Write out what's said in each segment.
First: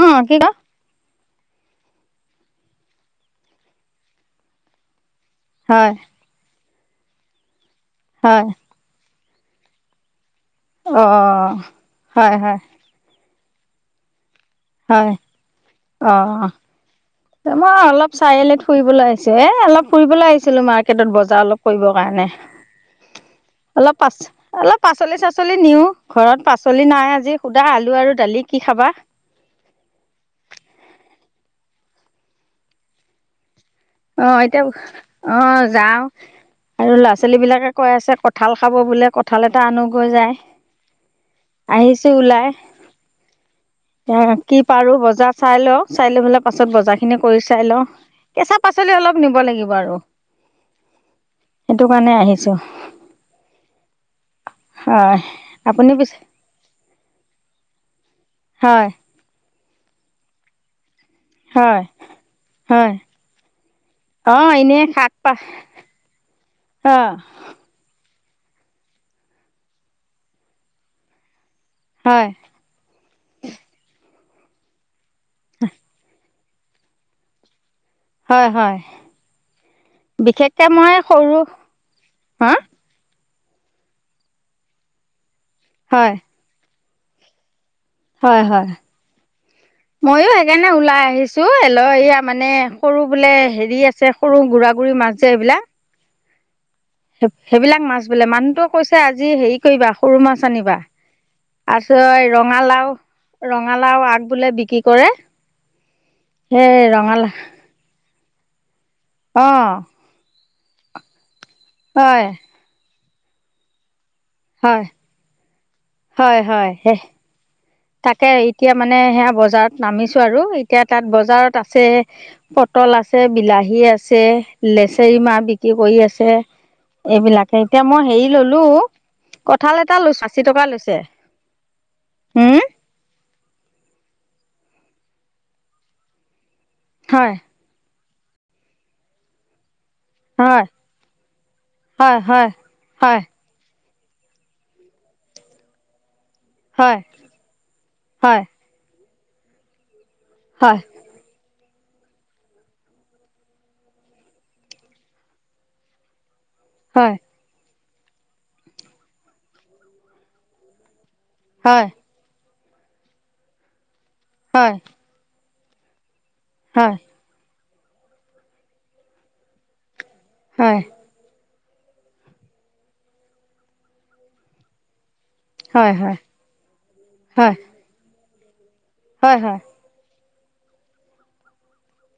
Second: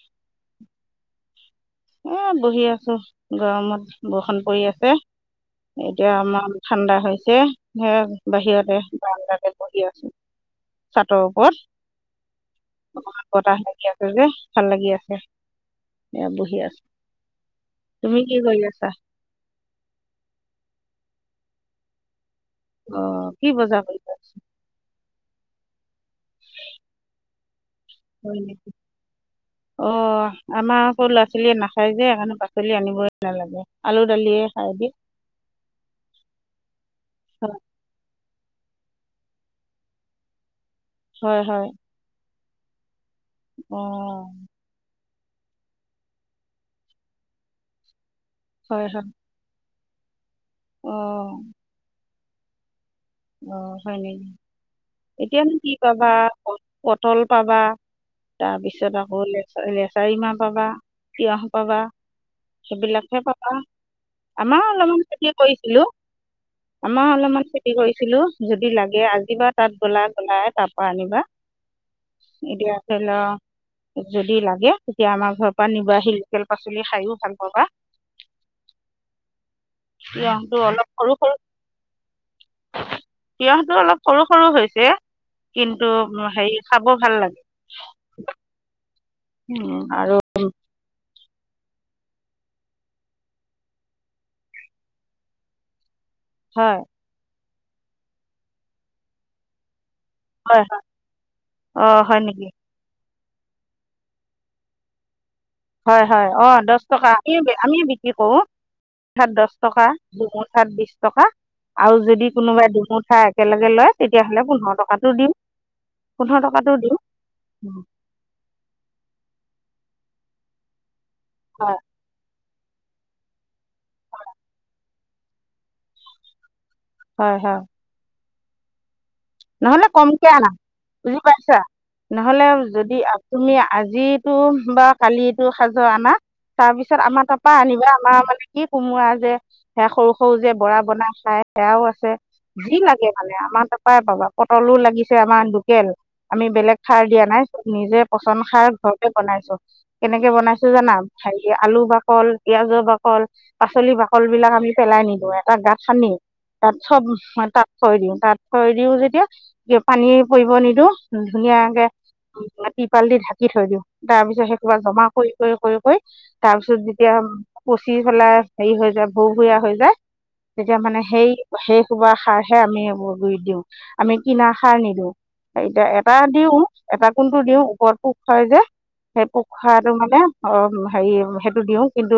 অ। [unintelligible] [inaudible] এ বহি আছোঁ গৰমত বৰষুণ পৰি আছে হয় এতিয়া আমাৰ। ঠাণ্ডা হৈছে যে হয় বাহিৰতে বাৰাণ্ডাতে বহি আছোঁ। অ চাটৰ হয় হয় ওপৰত বতাহ বলি আছে যে। ভাল লাগি হয় আছে অ সেয়ে বহি আছোঁ। মই অলপ চাৰিআলিত আছা ফুৰিবলৈ আহিছোঁ এ অলপ ফুৰিবলৈ আহিছিলো মাৰ্ট। বজাৰ অলপ কৰিব কাৰণে অ কি বজাৰ কৰি অলপ আছা? অলপ পাচলি সাচলি। পাচলি নিও ঘৰত পাচলি নাই আজি সুধা আলু আৰু হয় দালি কি নেকি খাবা। অ আমাৰ সৰু ল'ৰা-ছোৱালীয়ে নাখায় যে সেইকাৰণে পাচলি আনিবই নালাগে। আলু অ দালিয়ে এতিয়া খাই দিয়ে অ যাওঁ আৰু ল'ৰা-ছোৱালী বিলাকে কৈ আছে ক। কঁঠাল খাব বোলে কঁঠাল এটা আনগৈ যাই হয় হয় আহিছোঁ ওলাই। অ এতিয়া কি পাৰোঁ বজা। বজা চাই লওঁ চাই লৈ পেলাই পাছত বজাৰ খিনি কৰি চাই লওঁ কেঁচা হয় পাচলি হয় অলপ নিব লাগিব আৰু। অ সেইটো কাৰণে আহিছোঁ। অ হয় নেকি হয় এতিয়ানো কি আপুনি পাবা পিছে পতল পাবা। হয় তাৰপিছত আকৌ লেচাৰ লেচাৰি মাহ পাবা তিয়হ পাবা। হয় হয় সেইবিলাকহে পাবা অঁ আমাৰ এনেই অলপমান শাক খেতি পাচ কৰিছিলো। আমাৰ অঁ অলপমান খেতি কৰি। ছিলো যদি লাগে আজিবা তাত গ'লা গলাই তাৰ পৰা আনিবা। হয় এতিয়া ধৰি লওঁ যদি লাগে তেতিয়া আমাৰ ঘৰৰ পৰা নিব আহিল। লোকেল পাচলি খাইও ভাল পাবা। হয় হয়। বিশেষকে মই সৰু হা। তিয়হটো অলপ সৰু সৰু হৈছে কিন্তু হয় হেৰি খাব ভাল লাগে। হয় হয় উম, আৰু মইও সেইকাৰণে ওলাই আহিছোঁ। চো হল এয়া মানে সৰু বোলে হেৰি আছে সৰু গুৰা গুৰি মাছ যে এইবিলাক। হয়। সেইবিলাক মাছ বোলে মানুহতো কৈছে আজি হেৰি কৰিবা। সৰু মাছ হয় আনিবা হয় অঁ তাৰপিছত হয় নেকি ৰঙালাওঁ। ৰঙালাওঁ আগ বোলে বিক্ৰী কৰে। হয় হয় অ দহ সেই টকা ৰঙালাও আমি আমি বিক্ৰী কৰোঁ মুঠাত দহ অঁ টকা। মুঠাত বিশ টকা আৰু হয় যদি কোনোবাই দুমুঠা একেলগে লয়। তেতিয়াহ'লে পোন্ধৰ হয় টকাটো দিওঁ। পোন্ধৰ হয় টকাটো হয় হে দিওঁ তাকে এতিয়া মানে সেয়া বজাৰত। নামিছো আৰু এতিয়া তাত বজাৰত হয় আছে। পটল আছে বিলাহী আছে লেচৰি মাহ বিক্ৰী কৰি আছে। হয় এইবিলাকে হয় এতিয়া মই হেৰি ল'লো। কঁঠাল নহ'লে এটা লৈছো কমকে আশী আনা টকা লৈছে বুজি পাইছা নহ'লে। উম ইফালে যদি তুমি আজিতো বা কালিতো। [unintelligible] তাৰপিছত আমাৰ হয় তাৰপা আনিবা, আমাৰ মানে কি কোমোৱা যে সেয়া সৰু সৰু যে হয় বৰা বনাই খাই সেয়াও আছে। হয় হয় যি লাগে হয় মানে, আমাৰ তাপায় পাবা। পটলো লাগিছে আমাৰ লোকেল। আমি বেলেগ হয় সাৰ দিয়া নাই, চব নিজে পচন্দ হয় সাৰ ঘৰত বনাইছো। কেনেকে বনাইছো হয় জানা! ভ আলু বাকল, পিয়াজৰ বাকল, পাচলি বাকল বিলাক আমি পেলাই নিদিওঁ। এটা গাঁত খানী তাত চব হয় তাত থৈ দিওঁ। তাত থৈ দিও যেতিয়া পানী পৰিব নিদিওঁ। ধুনীয়াকে হয় হয় তিৰপাল দি ঢাকি থৈ দিওঁ তাৰ পিছত সেই হয় কিবা জমা কৰি কৰি কৰি কৰি। তাৰ পিছত হয় যেতিয়া পচি ফেলাই হেৰি হৈ যায় ভুৰ ভুৰীয়া হৈ যায়। তেতিয়া হয় মানে সেই সেই সোৱা সাৰহে আমি গুৰিত দিওঁ আমি কিনা সাৰ নিদিওঁ। এতিয়া হয় হয় হয় এটা দিও এটা কোনটো দিওঁ ওপৰত পোক খাই যে। সেই পোখ হয় খোৱাটো মানে। অ হেৰি সেইটো দিওঁ কিন্তু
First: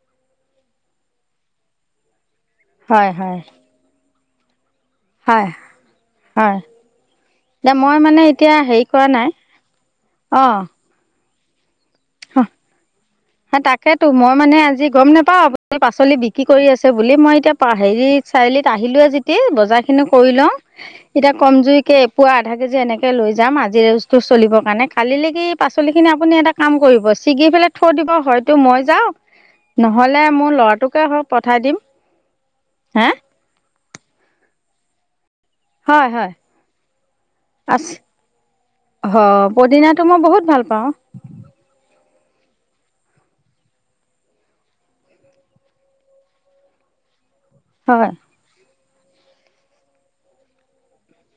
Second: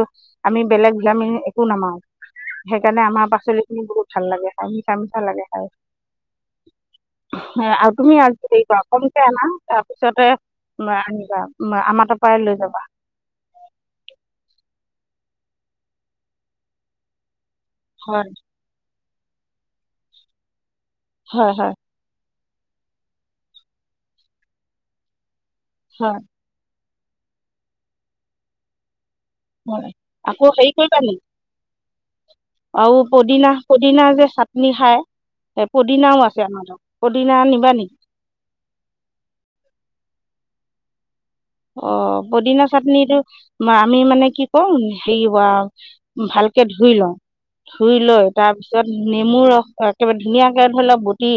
আমি বেলেগ বিলামি একো নামাৰোঁ। সেইকাৰণে হয় আমাৰ হয় পাচলি খিনি বহুত ভাল লাগে খাই, মিঠা মিঠা লাগে হয় খাই। হয়। দে আৰু মই তুমি মানে আজি এতিয়া হেৰি কৰা, কমকে নাই আনা তাৰপিছতে অঁ আনিবা। আমাৰ তাৰ পৰাই লৈ যাবা। হা তাকেতো, মই মানে আজি গম নোপাও আপুনি পাচলি বিক্ৰী কৰি আছে বুলি। মই এতিয়া হেৰি হয় চাৰিআলিত আহিলো যেতিয়া বজাৰ খিনি কৰি লওঁ। এতিয়া হয় হয় কমজুৰি কে এপোৱা আধা কেজি এনেকৈ লৈ যাম আজিৰ সাজটো চলিব কাৰণে, কালিলৈ কি পাচলিখিনি হয় আপুনি এটা কাম কৰিব ছিগি পেলাই থৈ দিব, হয়তো মই যাওঁ। হয় নহলে আকৌ মোৰ হেৰি কৰিবা ল'ৰাটোকে নি হয় পঠাই দিম। আৰু হে পদিনা, পদিনা যে চাটনি খায়! এ হয় পুদিনাও হয় আছে আমাৰ ঘৰত। পুদিনা নিবা নেকি? অ', পুদিনাটো মই বহুত ভাল পাওঁ। অ', পদিনা চাটনিটো আমি মানে, কি কম, হেৰি ভালকে ধুই ধুই লওঁ, ধুই হয় লৈ তাৰ পিছত নেমু ৰস একেবাৰে ধুনীয়াকে ধৰি ল' গুটি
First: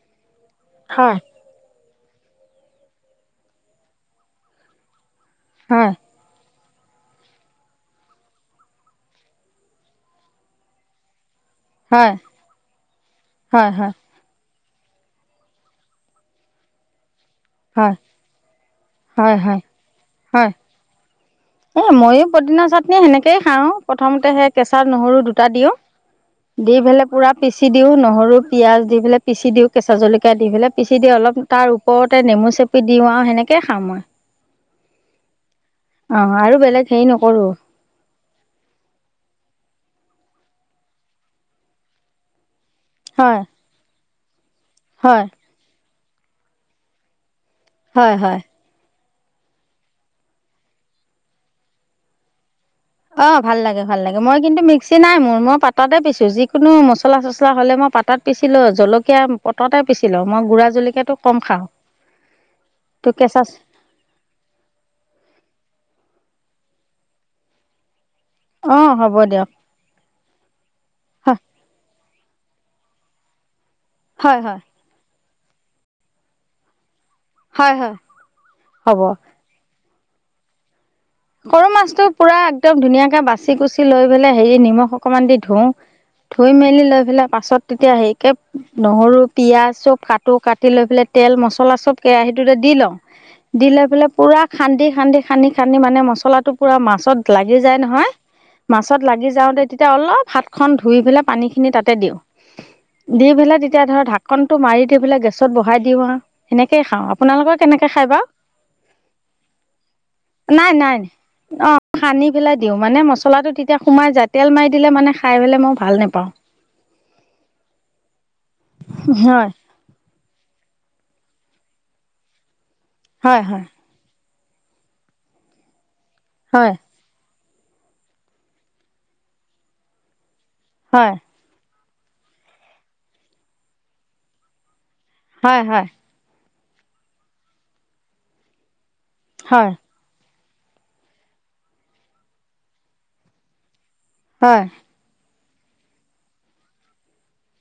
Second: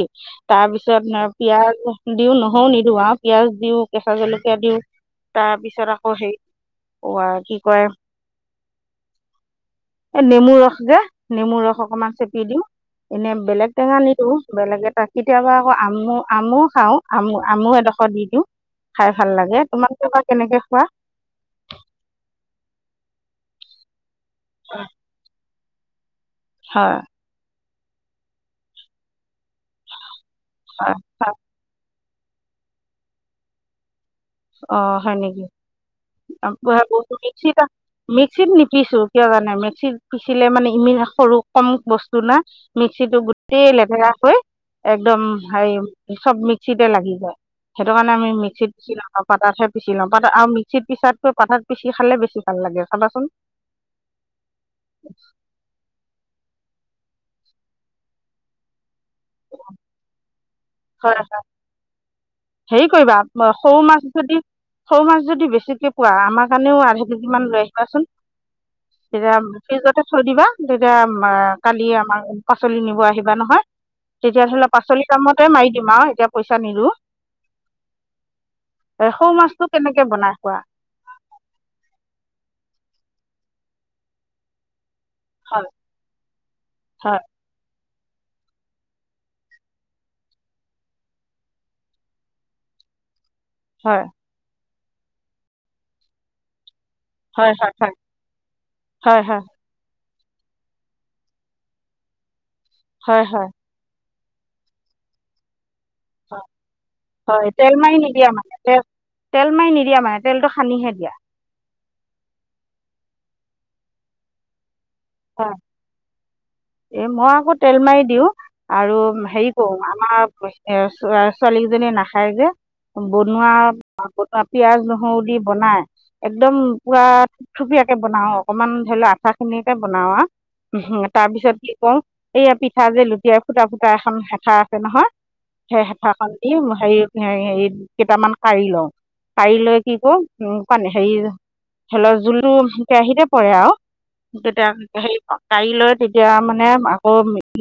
তাৰপিছত হয় পিঁয়াজ দিওঁ, নহৰুও নিদিওঁ আৰু পিঁয়াজ দিওঁ, কেচা জলকীয়া দিওঁ। তাৰপিছত হয় আকৌ সেই অ', কি কয়, এই নেমু ৰস যে নেমু ৰস অকমান হয় চেপি দিওঁ। এনে বেলেগ হয় হয় টেঙা নিদিওঁ বেলেগে তাত। কেতিয়াবা আকৌ আম আমো খাওঁ। আমু, আমু হয় এডোখৰ দি দিওঁ, খাই ভাল হয় হয় লাগে। তোমালোকে বা হয় কেনেকে খোৱা! এ মইো পদিনা চাটনি সেনেকেই খাওঁ, প্ৰথমতে সেই কেঁচা নহৰু দুটা দিওঁ। দি হয় পেলই পুৰা পিচি দিওঁ, নহৰু পিয়াঁজ দি পেলাই পিচি দিওঁ কেঁচা জলক কিয়া দি পেলাই হয় পিচি দিওঁ হয় অলপ, তাৰ ওপৰতে নেমু চেপি দিও আৰু সেনেকে খাওঁ মই। অঁ, হয় নেকি? অঁ আৰু বেলেগ হেৰি নকৰোঁ [unintelligible] মিক্সিট, মিক্সিত নিপিছো কিয় জানে? মিক্সিত পিচিলে মানে ইমান সৰু কম বস্তু না, মিক্সিটো হয় গোটেই লেতেৰা হৈ একদম হয় চাই, চব মিক্সিতে লাগি যায় সেইটো কাৰণে হয় আমি হয় মিক্সিতি [unintelligible] পতাত হে পিচি লওঁ, পতা, আৰু মিক্সিত পিছাতকৈ পালতাত পিছি খালে বেছি ভাল লাগে চাবাচোন অ', ভাল লাগে, ভাল লাগে। মই কিন্তু মিক্সি নাই মোৰ মই পাততে পিছো যি কোনো মছলা-চচলা হ'লে মই পতাত পিচছি লওঁ, জলকীয়া পতাতে পিচি লওঁ, মই গুড়া জলকীয়াটো হয় কম খাওঁ। হেৰি তো কৰিবা কেঁচা সৰু মাছ যদি, সৰু মাছ যদি বেছিকে পোৱা আমাৰ কাৰণেও আধা কেজি মান লৈ আহিবাচোন। অঁ হ'ব তেতিয়া দিয়ক ফ্ৰিজতে থৈ দিবা। তেতিয়া হয় কালি আমাৰ পাচলি নিব আহিবা নহয়, হয় তেতিয়া হয় ধৰি লোৱা পাচলি [unintelligible] মতে মাৰি দিম আৰু এতিয়া পইচা নিদিওঁ। হয়, হয়। হ'ব। কেনেকে বনাই খোৱা? সৰু মাছটো পুৰা একদম ধুনীয়াকে বাচি কুচি লৈ পেলাই হেৰি নিমখ অকমান দি ধুও হয় ধুই মেলি লৈ হয় পেলাই পাছত। - এতিয়া হেইকে নহৰু পিয়াজ চব কাটো কাটি লৈ পেলাই তেল মছলা চব কেৰাহীটোতে দিলো। - দি লৈ হয় পেলে পুৰা খান্দি খান্দি খানি খানি মানে মচলাটো পুৰা মা- মাছত হয় লাগি যায় হয় নহয় মাছত হয় লাগি হয় যাওঁতে তেতিয়া অলপ- হাত খন ধুই পেলাই পানী খিনি তাতে দিওঁ হয় দি হয় পেলাই তেতিয়া ধৰ ঢাক ঢ়াকনটো মাৰি দি পেলাই গেছত বহাই দিওঁ আৰু হয় সেনেকেইে খাওঁ হয় আপোনালোকৰ তেল কেনেকে মাৰি খায় বা? নিদিয়া মানে তেল তেল মাৰি নিদিয়া মানে, তেলটো নাই নাই সানিহে দিয়া! অ', সানি পেলাই দিওঁ, মানে মছলাটো তেতিয়া সোমাই যায় তেল মাৰি দিলে মানে খাই হয় পেলাই মই ভাল নোপাওঁ। এই মই আকৌ তেল মাৰি দিওঁ আৰু হেৰি কৰো, আমাৰ ছোৱালীজনী নাখায় যে। হয় বনোৱা! হয় বনোৱা পিয়াজ নহৰু দি বনাই একদম হয় পুৰা থুপীয়াকে বনাও অকণমান ধৰি লোৱা আঠা খিনিকে বনাওঁ আৰু, হয় তাৰপিছত কি কওঁ এয়া পিঠা যে লুটিয়াই ফুটা ফুটা এখন হেফা আছে নহয় হয় সেই হয় হেফাখন। - এই হেৰি হ কেইটামান পাৰি লওঁ পাৰি হয় লৈ কি কও। - উ পানী হেৰি ধৰি লও জোলো কেৰাহিতে পৰে আৰু। হয় তেতিয়া হেই পা কা়ৰি লৈ তেতিয়া মানে আকৌ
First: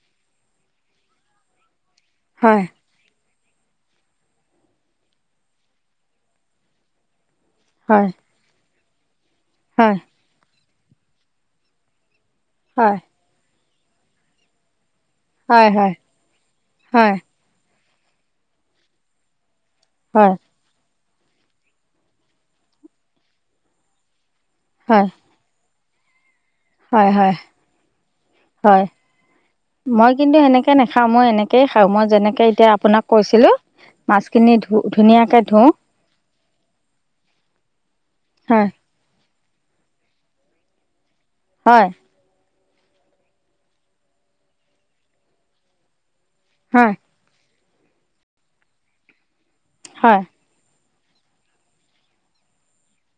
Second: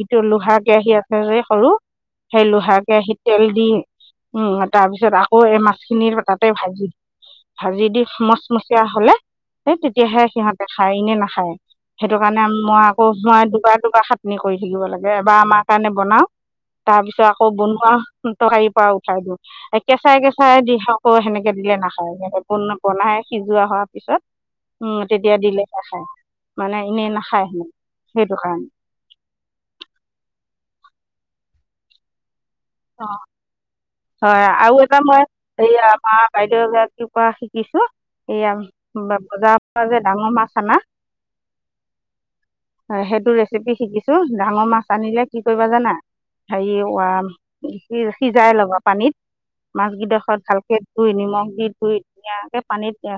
ইটো লোহা কেৰাহী আছে যে সৰু। - সেই হয় লোহা কেৰাহি - তেল দি উ তাৰ পিছত আকৌ এই মাছখিনিৰ তাতে ভাজি দি - ভাজি দি হয় মচমচিয়া হলে সেই তেতিয়াহে সিহঁতে খায় এনে নাখায়। সেইটো কাৰণে মই হয় আকৌ মই দুবাৰ দুবাৰ খাটনি কৰি থাকিব লাগে। এবাৰ আমাৰ হয় কাৰণে হয় বনাও হয় তাৰ হয় পিছত আকৌ বনোৱা তৰকাৰি পৰা উঠাই দিওঁ। কেঁচাই হয় কেঁচাই দি খাও। অ সেনেকে দিলে নাখায় বনাই সিজোৱা হোৱাৰ পিছত উম তেতিয়া দিলে - নাখায়। হয়হয় সিহঁতে সেইটো কাৰণে হয় মই কিন্তু সেনেকে। - [unintelligible] নাখাওঁ এনেকেয খাওঁ মই যেনেকৈ। - এতিয়া আপোনাক কৈছিলো হয় মাছখিনি আৰু ধু- এটা মই ধুনীয়াকে ধুও। এই আমাৰ বাইদেউ এগৰাকী পৰা শিকিছো এয়া হয় [unintelligible] বজাৰ পৰা যে ডাঙৰ মাছ আনা। - হয়। হয় সেইটো ৰেচিপি শিকিছো ডাঙৰ মাছ আনিলে কি কৰিবা জানা, হেৰি হয় [unintelligible] সিজাই লব পানীত হয় মাছকিডোখৰত ভালকে। - ধুই নিমখ দি ধুই ধুনীয়াকে পানীত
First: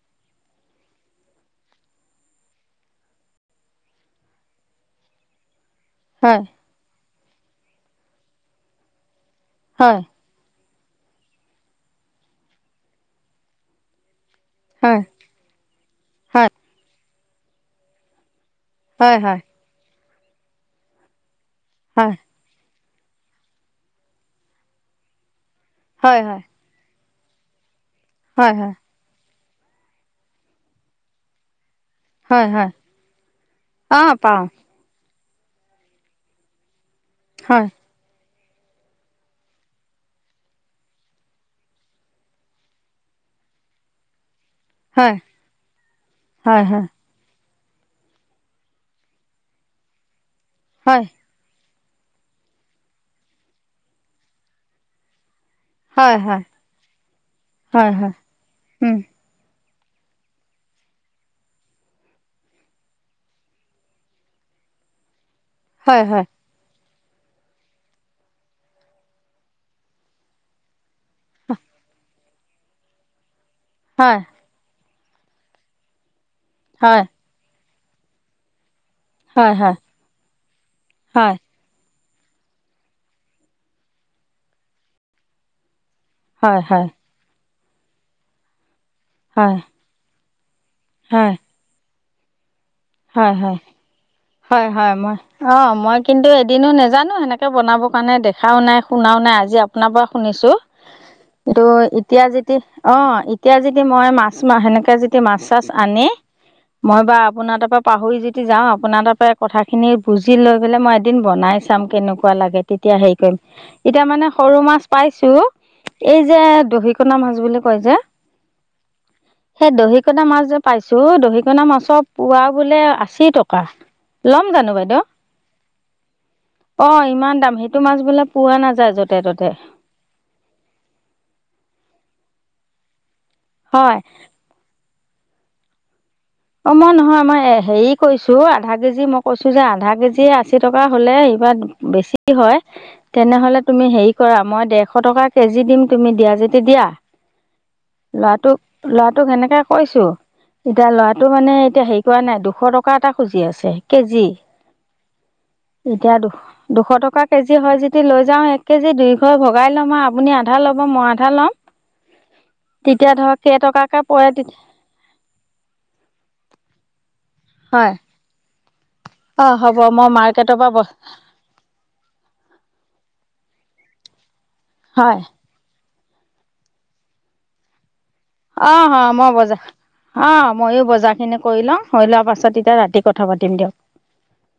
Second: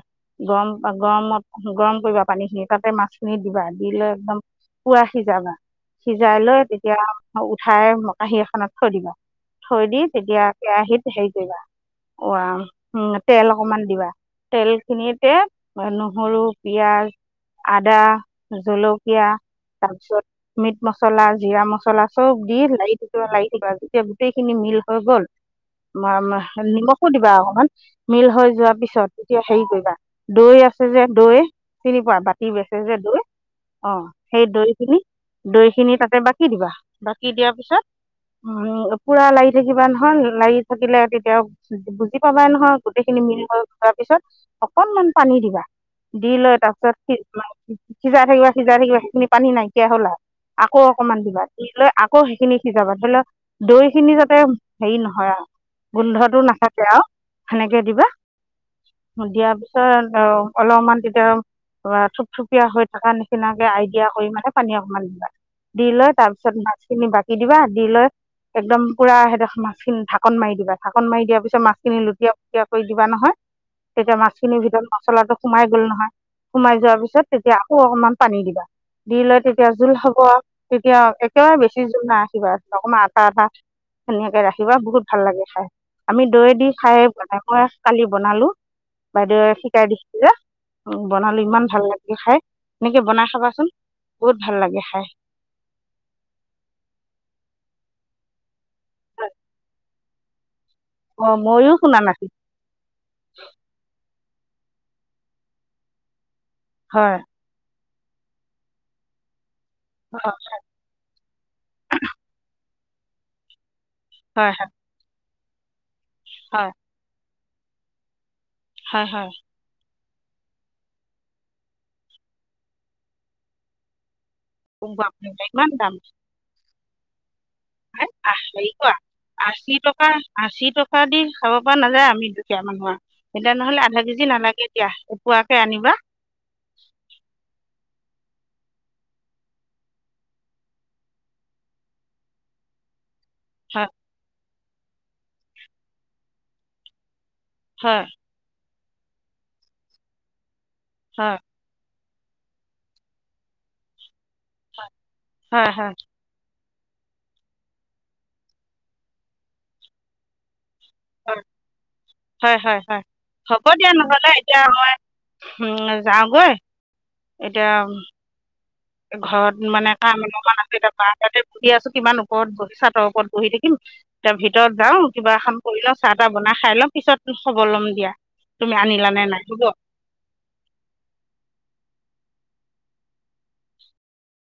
গৰম-গৰমত গৰম কৰিবা পানীখিনি। তাতে মাছখিনি দিবা দি লৈ একদম পুৱা সিজাবা। সিজাই হয় লৈ তেতিয়া উঠাই কাঁহী এখনত থৈ দিবা থৈ দি হয় তেতিয়া কেৰাহীত হেৰি কৰিবা অ উ তেল অকমান দিবা তেল হয় খিনিতে নহৰু হয় পিয়াজ, আদা হয় জলকীয়া হয় তাৰপিছত মিট মছলা জিৰা মছলা চব দি লাই লৱাই থাকিবা যেতিয়া গোটেইখিনি মিল হৈ গ'ল হয় হয় হয় নিমখ দিবা অকমান মিল হৈ হয় হয় যোৱাৰ পিছত তেতিয়া হেৰি কৰিবা দৈ আছে যে দৈ চিনি পোৱা হয় বাতি হয় বেচে যে দৈ অ সেই দৈ খিনি দৈ খিনি তাতে বাকি দিবা বাকি দিয়াৰ হয় পিছত উ পুৰা লাৰি থাকিবা নহয় লাৰি থাকিলে তেতিয়াক বুজি পাবাই নহয় গোটেইখিনি মিল থোৱাৰ পিছত অকনমান হয় পানী দিবা দি লৈ হয় হয় তাৰপিছত সিজাই থাকিবা সিজাই থাকিবা সেইখিনি পানী নাইকিয়া হল আৰু আকৌ হয় অকমান দিবা। লৈ আকৌ সেইখিনি সিজাবা ধৰি ল দৈ খিনি যাতে হেৰি নহয় আৰু। হয় হয় গোন্ধটো নাথাকে আৰু সেনেকে হয় দিবা হয় উম দিয়া [unintelligible] অলপমান তেতিয়া বা থুপথুপীয়া হৈ থকা নিচিনাকে আইডিয়া কৰি মানে পানী অকমান দিবা। দি হয় লৈ হয় তাৰপিছত মাছখিনি বাকি দিবা। দি লৈ একদম পুৰা সেই দেখৰ মাছখিনি ঢাকন মাৰি দিবা, মাছখিন ঢাকন মাৰি দিবা ঢাকন মাৰি দিয়াৰ পিছত মাছখিনি লুট থিয়, থিয় কৰি দিবা নহয়, তেতিয়া হয় মাছখিনিৰ ভিতৰত মছলাটো সোমাই গ'ল নহয়। সোমাই যোৱাৰ হয় পিছত তেতিয়া আকৌ অকনমান পানী দিবা। দি লৈ হয় তেতিয়া জোল হ'ব, তেতিয়া হয় একেবাৰে বেছি জোল নাৰাখিবা অকণমান [unintelligible] ধুনীয়াকে ৰাখিবা বহুত ভাল লাগে খাই, আমি দৈ হয় দি হয় খাই মানে মই কালি বনালো হয় বাইদেউৱে হয় শিকাই দিছিল যে বনালো ইমান ভাল লাগে খাই এনেকে বনাই হয় হয় হয় খাবাচোন। বহুত ভাল হয় লাগে হয় খাই মই অ মই কিন্তু এদিনো নেজানো সেনেকে বনাব। কাৰণে দেখাও নাই শুনাও নাই আজি আপোনাৰ পৰা শুনিছো। অঁ ময়ো দৈ শুনা এতিয়া নাছিলোঁ যেতি অ এতিয়া যেদি মই মাছ সেনেকে যেতিয়া মাছ চাছ আনে মই বা হয় আপোনাৰ তাৰপৰা পাহৰি যদি যাওঁ আপোনাৰ তাৰপৰা কথাখিনি হয় বুজি লৈ পেলাই মই এদিন বনাই চাম কেনেকুৱা লাগে। তেতিয়া হেৰি কৰিম এতিয়া মানে হয় সৰু হয় মাছ পাইছোঁ এই যে হয় দহিকণা মাছ বুলি কয় যে। হয়, হয়। সেই দহিকণা মাছ যে পাইছোঁ, দহিকণা মাছৰ পোৱা বোলে আশী টকা। ল'ম জানো উহ বাপ্ৰে ইমান দাম। অহ, ইমান দাম। সেইটো মাছ হে বোলে আহ পোৱা হেৰি নাযায় কোৱা, য'তে ত'তে আশী টকা আশী টকা দি খাব পৰা নাযায় আমি দুখীয়া মানুহ আৰু। এতিয়া নহ'লে হয় আধা কেজি নালাগে এতিয়া এপোৱাকে আনিবা। অহ, মই নহয় মই হেৰি কৈছোঁ, আধা কেজি মই কৈছোঁ যে আধা কেজি আশী টকা হ'লে কিবা বেছি হয়। তেনেহ'লে হয় তুমি হেৰি কৰা, মই দেৰশ টকা কেজি দিম তুমি দিয়া যদি দিয়া। হয় ল'ৰাটোক, ল'ৰাটোক সেনেকে কৈছোঁ। এতিয়া হয় ল'ৰাটো মানে এতিয়া হে পোৱা নাই দুশ টকা এটা খুজি আছে কেজি। হয়। হয়, হয়। এতিয়া দু দুশ টকা কেজি হয় যদি লৈ যাম, এক কেজি দুই ঘৰে ভগাই লম আৰু আপুনি আধা ল'ব। মই আধা ল'ম। হয় হয় হয়। তেতিয়া ধৰক হ'ব দিয়া কেইটকাকে নহ'লে পৰে এতিয়া মই উম। যাওঁগৈ, এতিয়া। হয় অ ঘৰত হ'ব মানে মই কাম মাৰ্কেটৰ অলপমান আছে, পৰা তাকে বাহিৰতে বহি আছোঁ, কিমান ওপৰত বহি চাটৰ ওপৰত বহি থাকিম। এতিয়া ভিতৰত যাওঁ, হয় কিবা এখন কৰি লওঁ, চাহ তাহ বনাই খাই লওঁ, পিছত খবৰ লম দিয়া। তুমি অহ, অহ। আনিলা নে মই নাই হ'ব বজাৰ অহ, ময়ো বজাৰখিনি কৰি লওঁ হৈ লোৱা পাছত তাৰপিছত তেতিয়া ৰাতি কথা পাতিম দিয়ক।